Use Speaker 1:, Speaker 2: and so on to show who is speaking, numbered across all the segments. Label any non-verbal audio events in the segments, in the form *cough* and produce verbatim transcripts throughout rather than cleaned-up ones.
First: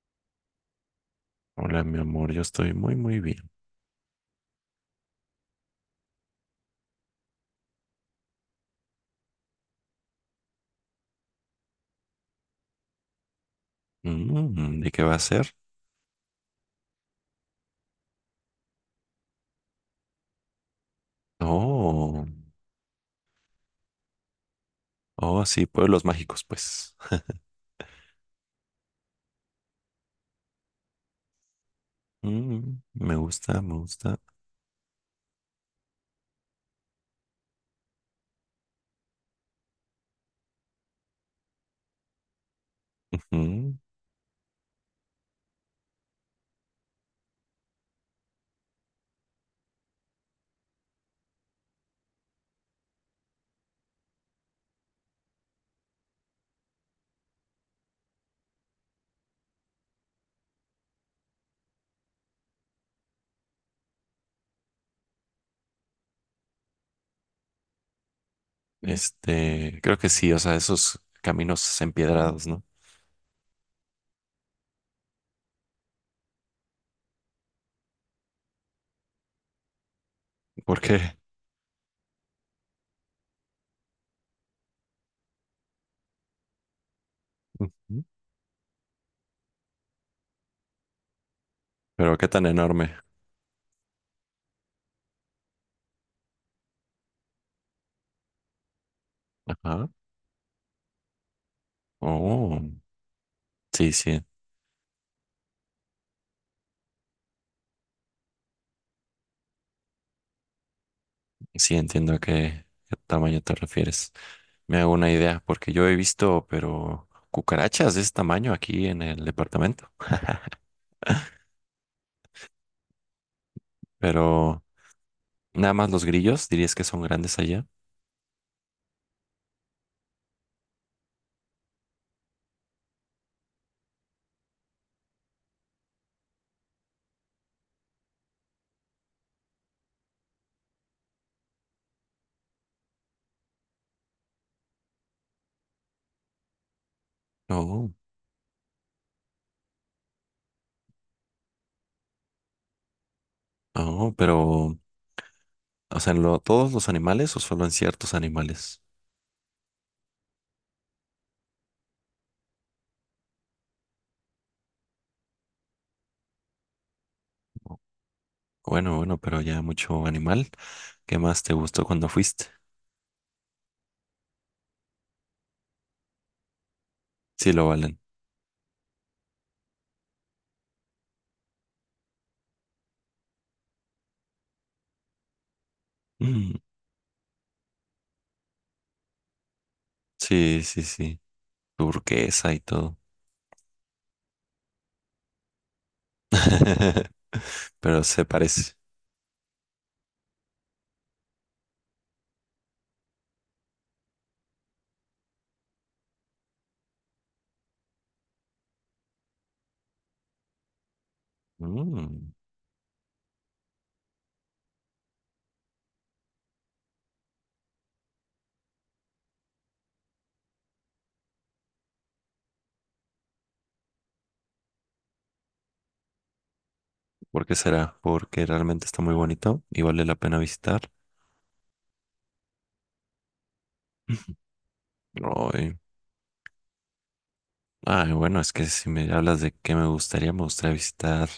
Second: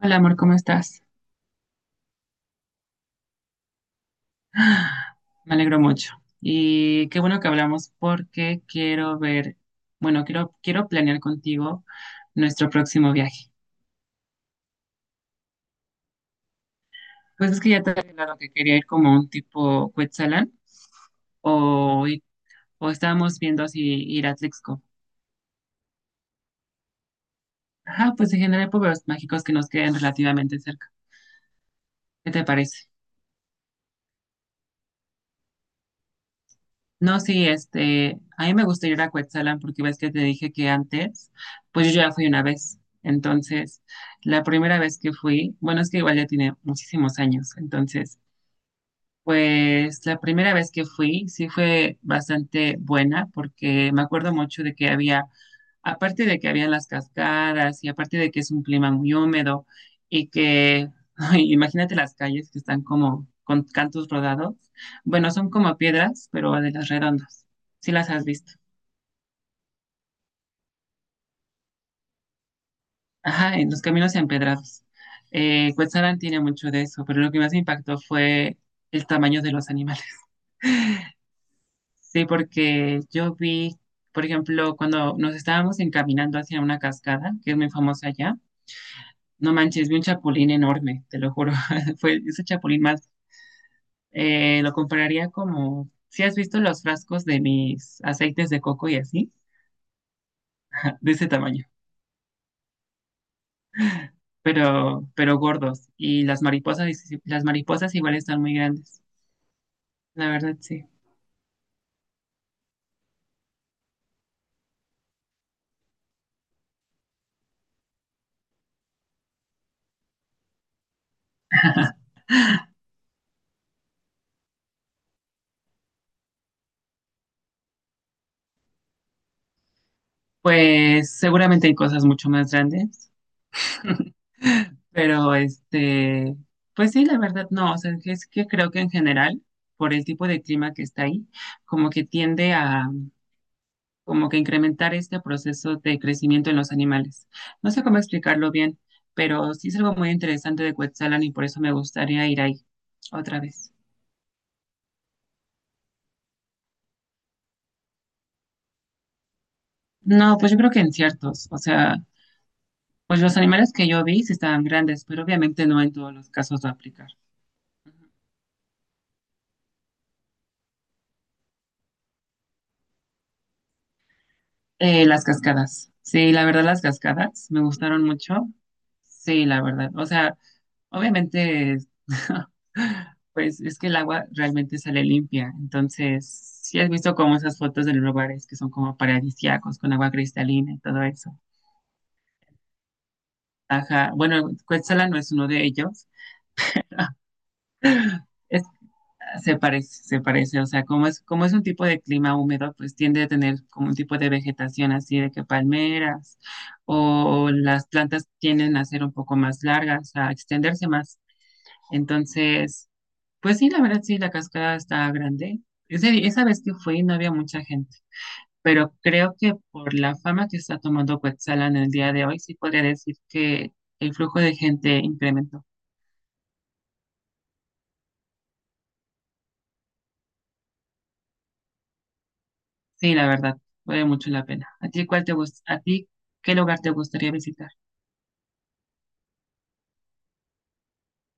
Speaker 1: Hola amor, ¿cómo estás?
Speaker 2: Hola, mi amor, yo estoy muy, muy bien.
Speaker 1: Me alegro mucho. Y qué bueno que hablamos porque quiero ver, bueno, quiero, quiero planear contigo nuestro próximo viaje.
Speaker 2: Mm, ¿y qué va a ser?
Speaker 1: Pues es que ya te había hablado que quería ir como un tipo Cuetzalan o, i-
Speaker 2: Oh,
Speaker 1: o estábamos viendo si ir a Trixco.
Speaker 2: oh, sí, pueblos mágicos, pues.
Speaker 1: Ajá, pues en general pueblos mágicos que nos queden relativamente cerca. ¿Qué te
Speaker 2: Mm,
Speaker 1: parece?
Speaker 2: me gusta, me gusta.
Speaker 1: No, sí, este, a mí me gusta ir a Cuetzalan porque ves que te dije que antes, pues yo ya fui una vez.
Speaker 2: Ujú. Mm.
Speaker 1: Entonces, la primera vez que fui, bueno, es que igual ya tiene muchísimos años, entonces pues la primera vez que fui, sí fue bastante buena porque me acuerdo mucho de que había, aparte de que habían las cascadas y aparte de que es un clima muy húmedo y que, *laughs* ay, imagínate las calles que están como con cantos rodados. Bueno, son como piedras, pero de las redondas. Sí las has visto.
Speaker 2: Este, creo que sí, o sea, esos caminos empiedrados, ¿no?
Speaker 1: Ajá, en los caminos empedrados. Eh, Cuetzalan tiene mucho de eso, pero lo que más me impactó fue el tamaño de los animales.
Speaker 2: ¿Por qué?
Speaker 1: Sí, porque yo vi, por ejemplo, cuando nos estábamos encaminando hacia una cascada, que es muy
Speaker 2: Ujú.
Speaker 1: famosa allá, no manches, vi un chapulín enorme, te lo juro. *laughs*
Speaker 2: Pero
Speaker 1: Fue
Speaker 2: qué
Speaker 1: ese
Speaker 2: tan
Speaker 1: chapulín
Speaker 2: enorme.
Speaker 1: más, eh, lo compararía como, si has visto los frascos de mis aceites de coco y así,
Speaker 2: Ajá.
Speaker 1: ah, de ese tamaño,
Speaker 2: Oh, sí, sí,
Speaker 1: pero, pero gordos. Y las mariposas, y- si, las mariposas igual están muy grandes, la verdad, sí.
Speaker 2: sí, entiendo a qué, qué tamaño te refieres. Me hago una idea, porque yo he visto, pero cucarachas de ese tamaño aquí en el departamento. *laughs* Pero. Nada más los grillos, dirías que son grandes allá.
Speaker 1: Pues seguramente hay cosas mucho más grandes. *laughs* Pero este, pues sí, la verdad, no, o sea, que es que creo que en general, por el tipo de clima que está ahí, como que tiende a, como que incrementar este proceso de crecimiento en los animales. No sé
Speaker 2: Oh,
Speaker 1: cómo explicarlo bien, pero sí es algo muy interesante de Cuetzalan y por eso me gustaría ir ahí otra vez.
Speaker 2: oh, pero, o sea, ¿en lo- todos los animales o solo en ciertos animales?
Speaker 1: No, pues yo creo que en ciertos, o sea, pues los animales que yo vi sí estaban grandes, pero obviamente no en todos los casos va a aplicar.
Speaker 2: Bueno, bueno, pero ya mucho animal. ¿Qué más te gustó cuando fuiste?
Speaker 1: Eh, las cascadas. Sí, la verdad, las cascadas
Speaker 2: Sí,
Speaker 1: me
Speaker 2: lo valen.
Speaker 1: gustaron mucho. Sí, la verdad. O sea, obviamente, *laughs* pues es que el agua realmente sale limpia. Entonces,
Speaker 2: Mm,
Speaker 1: si has visto como esas fotos de los lugares que son como paradisíacos con agua
Speaker 2: sí,
Speaker 1: cristalina y
Speaker 2: sí,
Speaker 1: todo
Speaker 2: sí.
Speaker 1: eso.
Speaker 2: Turquesa y todo.
Speaker 1: Ajá. Bueno, Cuetzala no es uno de ellos.
Speaker 2: *laughs*
Speaker 1: *laughs*
Speaker 2: Pero se
Speaker 1: Es
Speaker 2: parece.
Speaker 1: se parece, se parece, o sea, como es, como es un tipo de clima húmedo, pues tiende a tener como un tipo de vegetación así de que palmeras o las plantas tienden a ser un poco más largas, a extenderse más.
Speaker 2: Mm,
Speaker 1: Entonces, pues sí, la verdad sí, la cascada está grande. Ese- esa vez que fui no había mucha gente, pero creo que por la fama que está tomando Cuetzalan en el día de hoy, sí podría decir que el flujo de gente incrementó.
Speaker 2: ¿por qué será? Porque realmente está muy bonito y vale la pena visitar.
Speaker 1: Sí, la verdad, vale mucho
Speaker 2: *laughs*
Speaker 1: la pena. ¿A ti cuál te gusta?
Speaker 2: Ay,
Speaker 1: ¿A ti qué lugar te gustaría visitar?
Speaker 2: Ay, bueno, es que si me hablas de qué me gustaría, me gustaría visitar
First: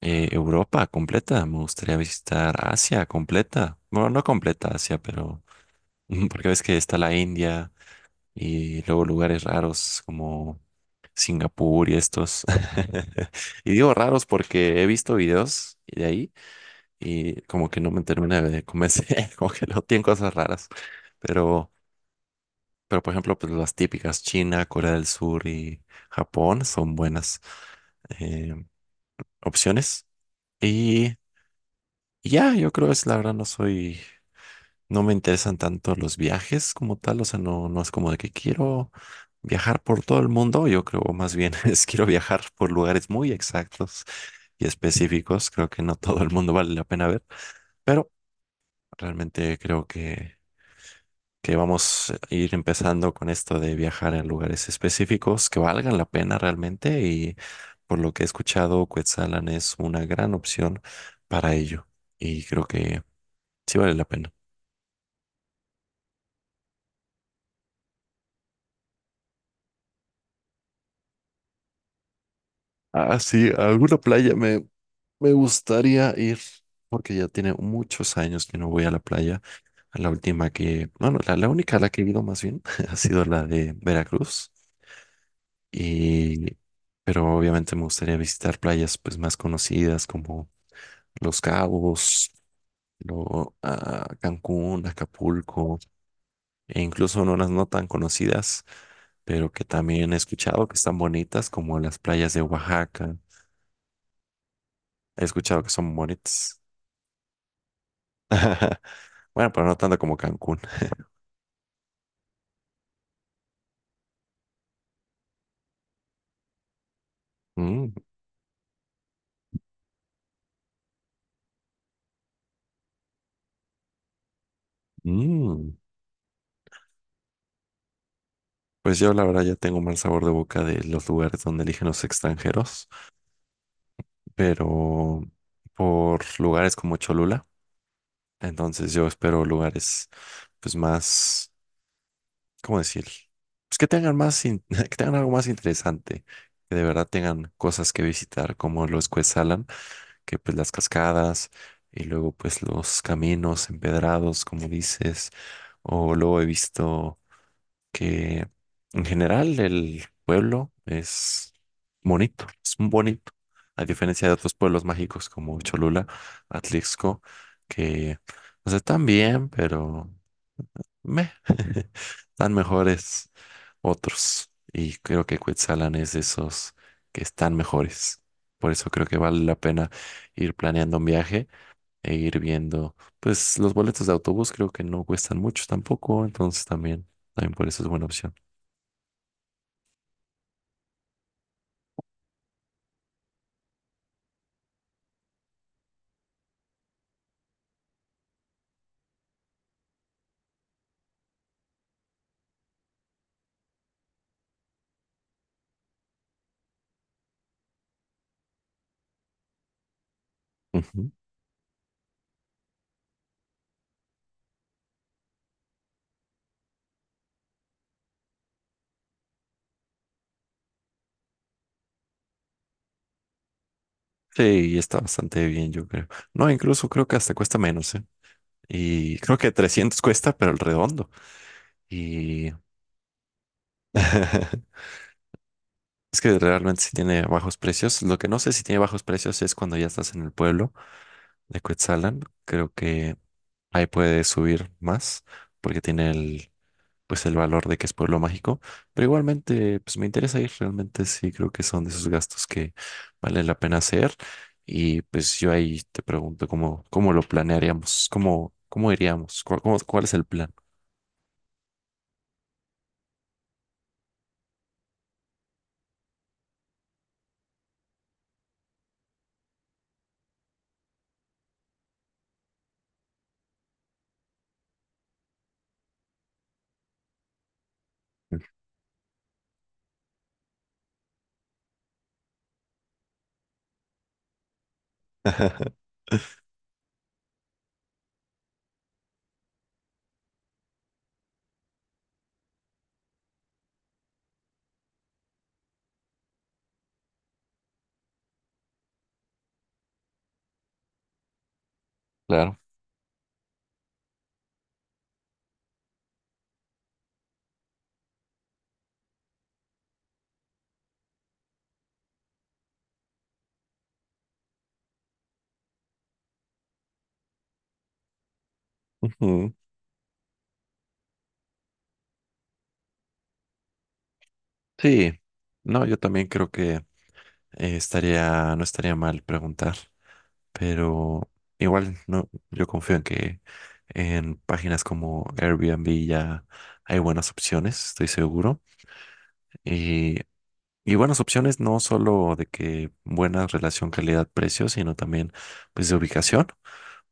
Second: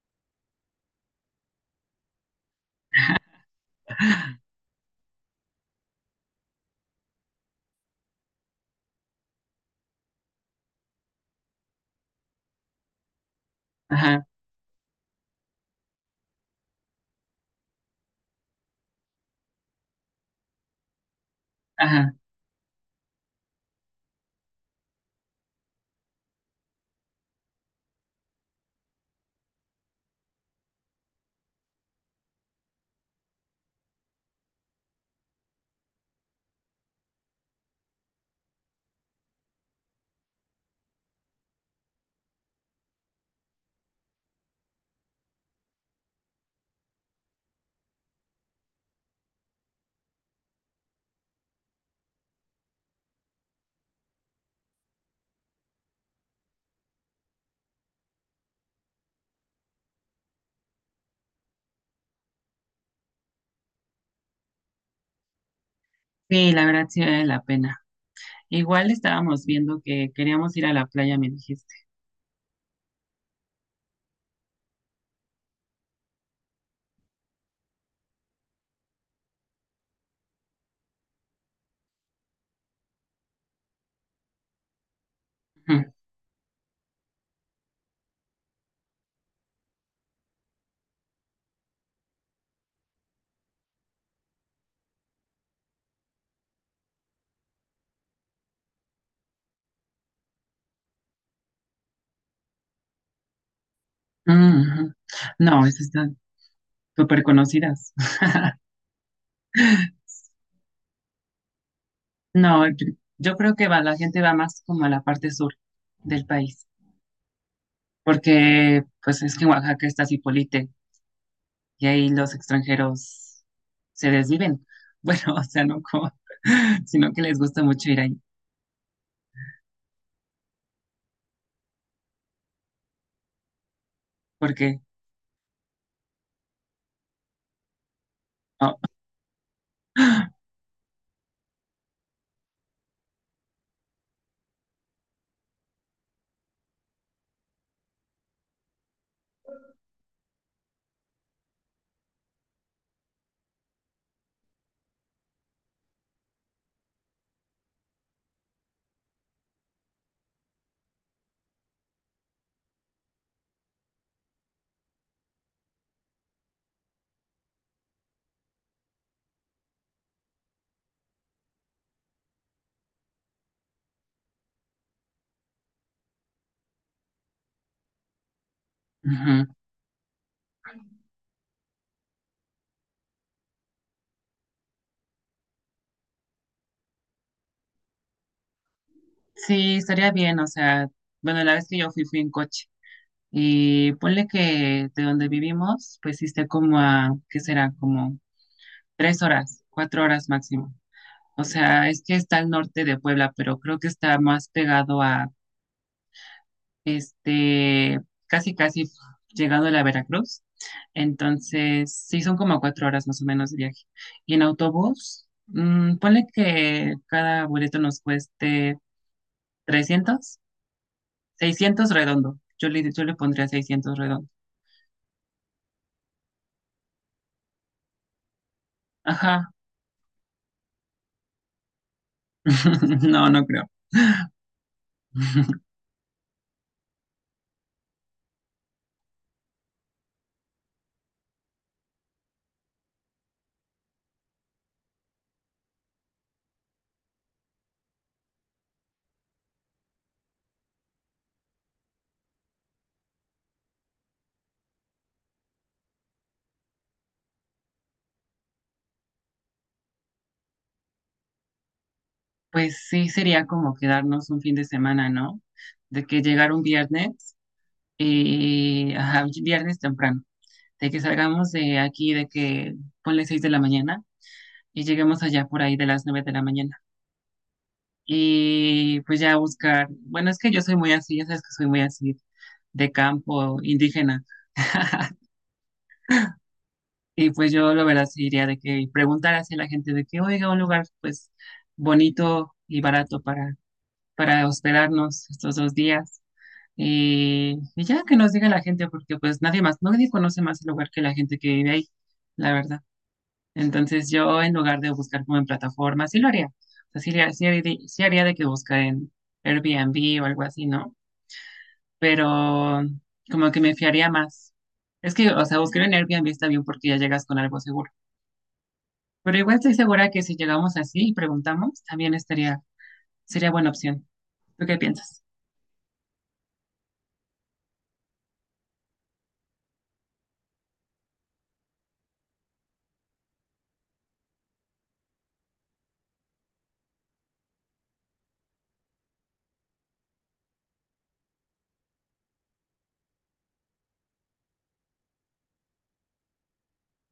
Speaker 2: eh, Europa completa, me gustaría visitar Asia completa. Bueno, no
Speaker 1: *laughs*
Speaker 2: completa Asia, pero *laughs* porque ves que está la India y luego lugares raros como Singapur y estos. *laughs* Y digo raros
Speaker 1: Ajá,
Speaker 2: porque he visto videos de ahí y como que no me termina de convencer, *laughs* como que no tienen cosas raras. Pero
Speaker 1: ajá.
Speaker 2: pero por ejemplo, pues las típicas China, Corea del Sur y Japón son buenas eh, opciones. Y y ya, yo creo es la verdad, no soy, no me interesan tanto los viajes como tal, o sea, no, no es como de que quiero viajar por todo el mundo, yo creo más bien *laughs* es quiero viajar por lugares muy exactos y específicos, creo que no todo el mundo vale la pena ver, pero realmente creo que que vamos a ir empezando con esto de viajar a lugares específicos que valgan la pena realmente y por lo que he escuchado, Cuetzalan es una gran opción para ello y creo que sí vale la pena.
Speaker 1: Sí, la verdad sí vale la pena. Igual estábamos viendo que queríamos ir a la playa, me dijiste.
Speaker 2: Ah, sí, a alguna playa me, me gustaría ir porque ya tiene muchos años que no voy a la playa. La última que, bueno, la, la única a la que he ido más bien *laughs* ha sido la de Veracruz y... Pero obviamente me gustaría visitar playas pues más conocidas como Los Cabos, lo- a Cancún, Acapulco, e incluso unas no tan conocidas, pero que también he escuchado que están bonitas, como las playas de Oaxaca.
Speaker 1: Ujú, ujú.
Speaker 2: He escuchado
Speaker 1: No,
Speaker 2: que
Speaker 1: esas
Speaker 2: son
Speaker 1: están
Speaker 2: bonitas.
Speaker 1: súper conocidas. *laughs*
Speaker 2: *laughs* Bueno, pero no tanto como Cancún.
Speaker 1: No, yo, yo creo que va, la gente va más como a la parte sur del país,
Speaker 2: Mm,
Speaker 1: porque pues es que en Oaxaca está Zipolite y ahí los extranjeros se desviven. Bueno, *laughs* o sea,
Speaker 2: mm.
Speaker 1: no como, *laughs* sino que les gusta mucho ir ahí.
Speaker 2: Pues yo la verdad ya tengo un mal sabor de boca de los lugares donde eligen los extranjeros,
Speaker 1: Porque,
Speaker 2: pero por lugares como Cholula,
Speaker 1: oh,
Speaker 2: entonces yo espero lugares
Speaker 1: *gasps*
Speaker 2: pues más ¿cómo decir? Pues que tengan más, in- *laughs* que tengan algo más interesante, que de verdad tengan cosas que visitar, como los Cuetzalan, que pues las cascadas y luego pues los caminos empedrados, como dices, o luego he visto que en general el pueblo es bonito, es un bonito, a diferencia de otros pueblos mágicos como Cholula, Atlixco, que, o sea, están bien, pero meh, *laughs* están mejores otros. Y creo que Quetzalan es de esos que están mejores. Por eso creo que vale
Speaker 1: ujú.
Speaker 2: la pena ir planeando un viaje e ir viendo. Pues los boletos de autobús creo que no cuestan mucho tampoco, entonces también, también por eso es buena opción.
Speaker 1: Sí, estaría bien, o sea, bueno, la vez que yo fui, fui en coche. Y ponle que de donde vivimos, pues sí está como a, ¿qué será? Como tres horas, cuatro horas máximo. O sea, es que está al norte de Puebla, pero creo que está más pegado a, este, casi, casi llegando a la Veracruz.
Speaker 2: Ujú.
Speaker 1: Entonces, sí, son como cuatro horas más o menos de viaje. Y en autobús, mm, ponle que cada boleto nos cueste trescientos, seiscientos redondo. Yo le, yo le pondría seiscientos redondo.
Speaker 2: Sí, y está bastante bien, yo creo. No, incluso creo que hasta cuesta menos, ¿eh? Y creo
Speaker 1: Ajá.
Speaker 2: que trescientos cuesta, pero el redondo. Y
Speaker 1: *laughs* No, no creo.
Speaker 2: *laughs*
Speaker 1: *laughs*
Speaker 2: Es que realmente sí tiene bajos precios. Lo que no sé si tiene bajos precios es cuando ya estás en el pueblo de Cuetzalan. Creo que ahí puede subir más porque tiene el, pues el valor de que es pueblo mágico. Pero igualmente, pues me interesa ir. Realmente sí creo que son de esos gastos que vale la pena hacer. Y pues yo ahí te pregunto cómo, cómo lo planearíamos, cómo, cómo iríamos, cuál, cómo- cuál es el plan.
Speaker 1: Pues sí, sería como quedarnos un fin de semana, ¿no? De que llegar un viernes, y ajá, un viernes temprano, de que salgamos de aquí, de que ponle seis de la mañana y lleguemos allá por ahí de las nueve de la mañana. Y pues ya buscar, bueno, es que yo soy muy así, ya sabes que soy muy así, de campo indígena. *laughs*
Speaker 2: *laughs*
Speaker 1: Y pues yo la verdad sí diría de que preguntar hacia la gente de que oiga un lugar pues bonito y barato para, para hospedarnos estos dos días. Y, y ya que nos diga la gente, porque pues nadie más, nadie conoce más el lugar que la gente que vive ahí, la
Speaker 2: Claro.
Speaker 1: verdad. Entonces yo en lugar de buscar como en plataformas, sí lo haría. O sea, sí, haría- sí haría de- sí haría de que buscar en Airbnb o algo así, ¿no? Pero como que me fiaría más. Es que, o sea, buscar en Airbnb está bien porque ya llegas con algo seguro. Pero
Speaker 2: Ujú.
Speaker 1: igual estoy segura que si llegamos así y preguntamos, también estaría, sería buena opción. ¿Tú qué
Speaker 2: Sí.
Speaker 1: piensas?
Speaker 2: No, yo también creo que eh, estaría, no estaría mal preguntar, pero igual no, yo confío en que en páginas como Airbnb ya hay buenas opciones, estoy seguro. Y, y buenas opciones no solo de que buena relación calidad-precio, sino también pues de ubicación,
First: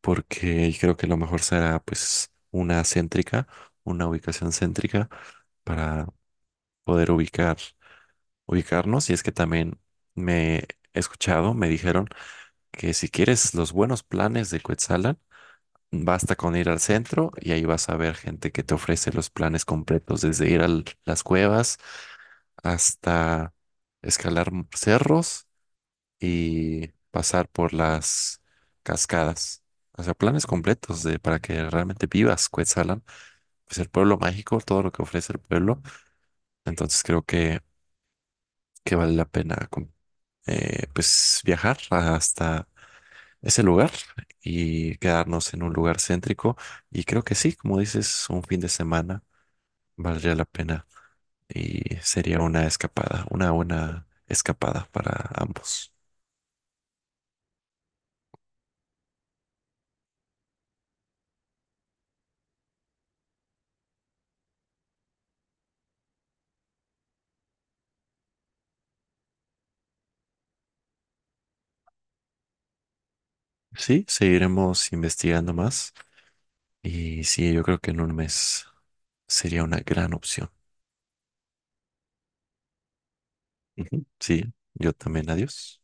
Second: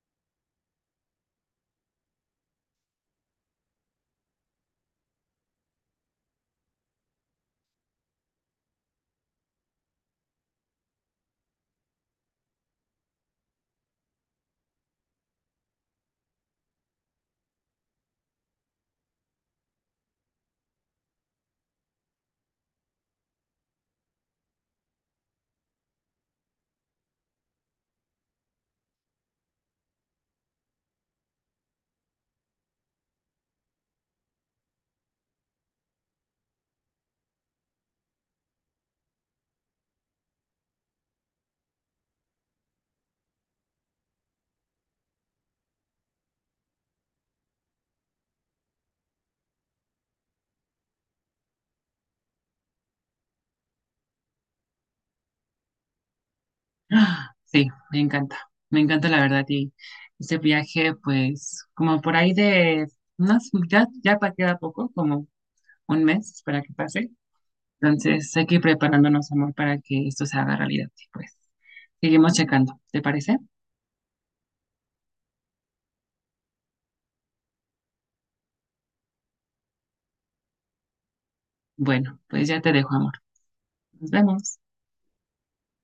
Speaker 2: porque creo que lo mejor será pues una céntrica, una ubicación céntrica para poder ubicar, ubicarnos. Y es que también me he escuchado, me dijeron que si quieres los buenos planes de Cuetzalan, basta con ir al centro y ahí vas a ver gente que te ofrece los planes completos, desde ir a las cuevas hasta escalar cerros y pasar por las cascadas. O sea, planes completos de, para que realmente vivas Cuetzalan. Pues el pueblo mágico, todo lo que ofrece el pueblo. Entonces creo que, que vale la pena com- eh, pues viajar hasta ese lugar y quedarnos en un lugar céntrico. Y creo que sí, como dices, un fin de semana valdría la pena y sería una escapada, una buena escapada para ambos.
Speaker 1: *gasps* Ah, sí, me encanta. Me encanta la verdad. Y ese viaje, pues, como por ahí de unas, ya, ya pa- queda poco, como un mes para que pase. Entonces hay que ir preparándonos, amor, para que esto se haga realidad. Y pues, seguimos checando. ¿Te parece?
Speaker 2: Sí, seguiremos investigando más y sí, yo creo que en un mes sería una gran opción.
Speaker 1: Bueno, pues ya te dejo, amor.
Speaker 2: Ujú.
Speaker 1: Nos
Speaker 2: Sí,
Speaker 1: vemos.
Speaker 2: yo también, adiós.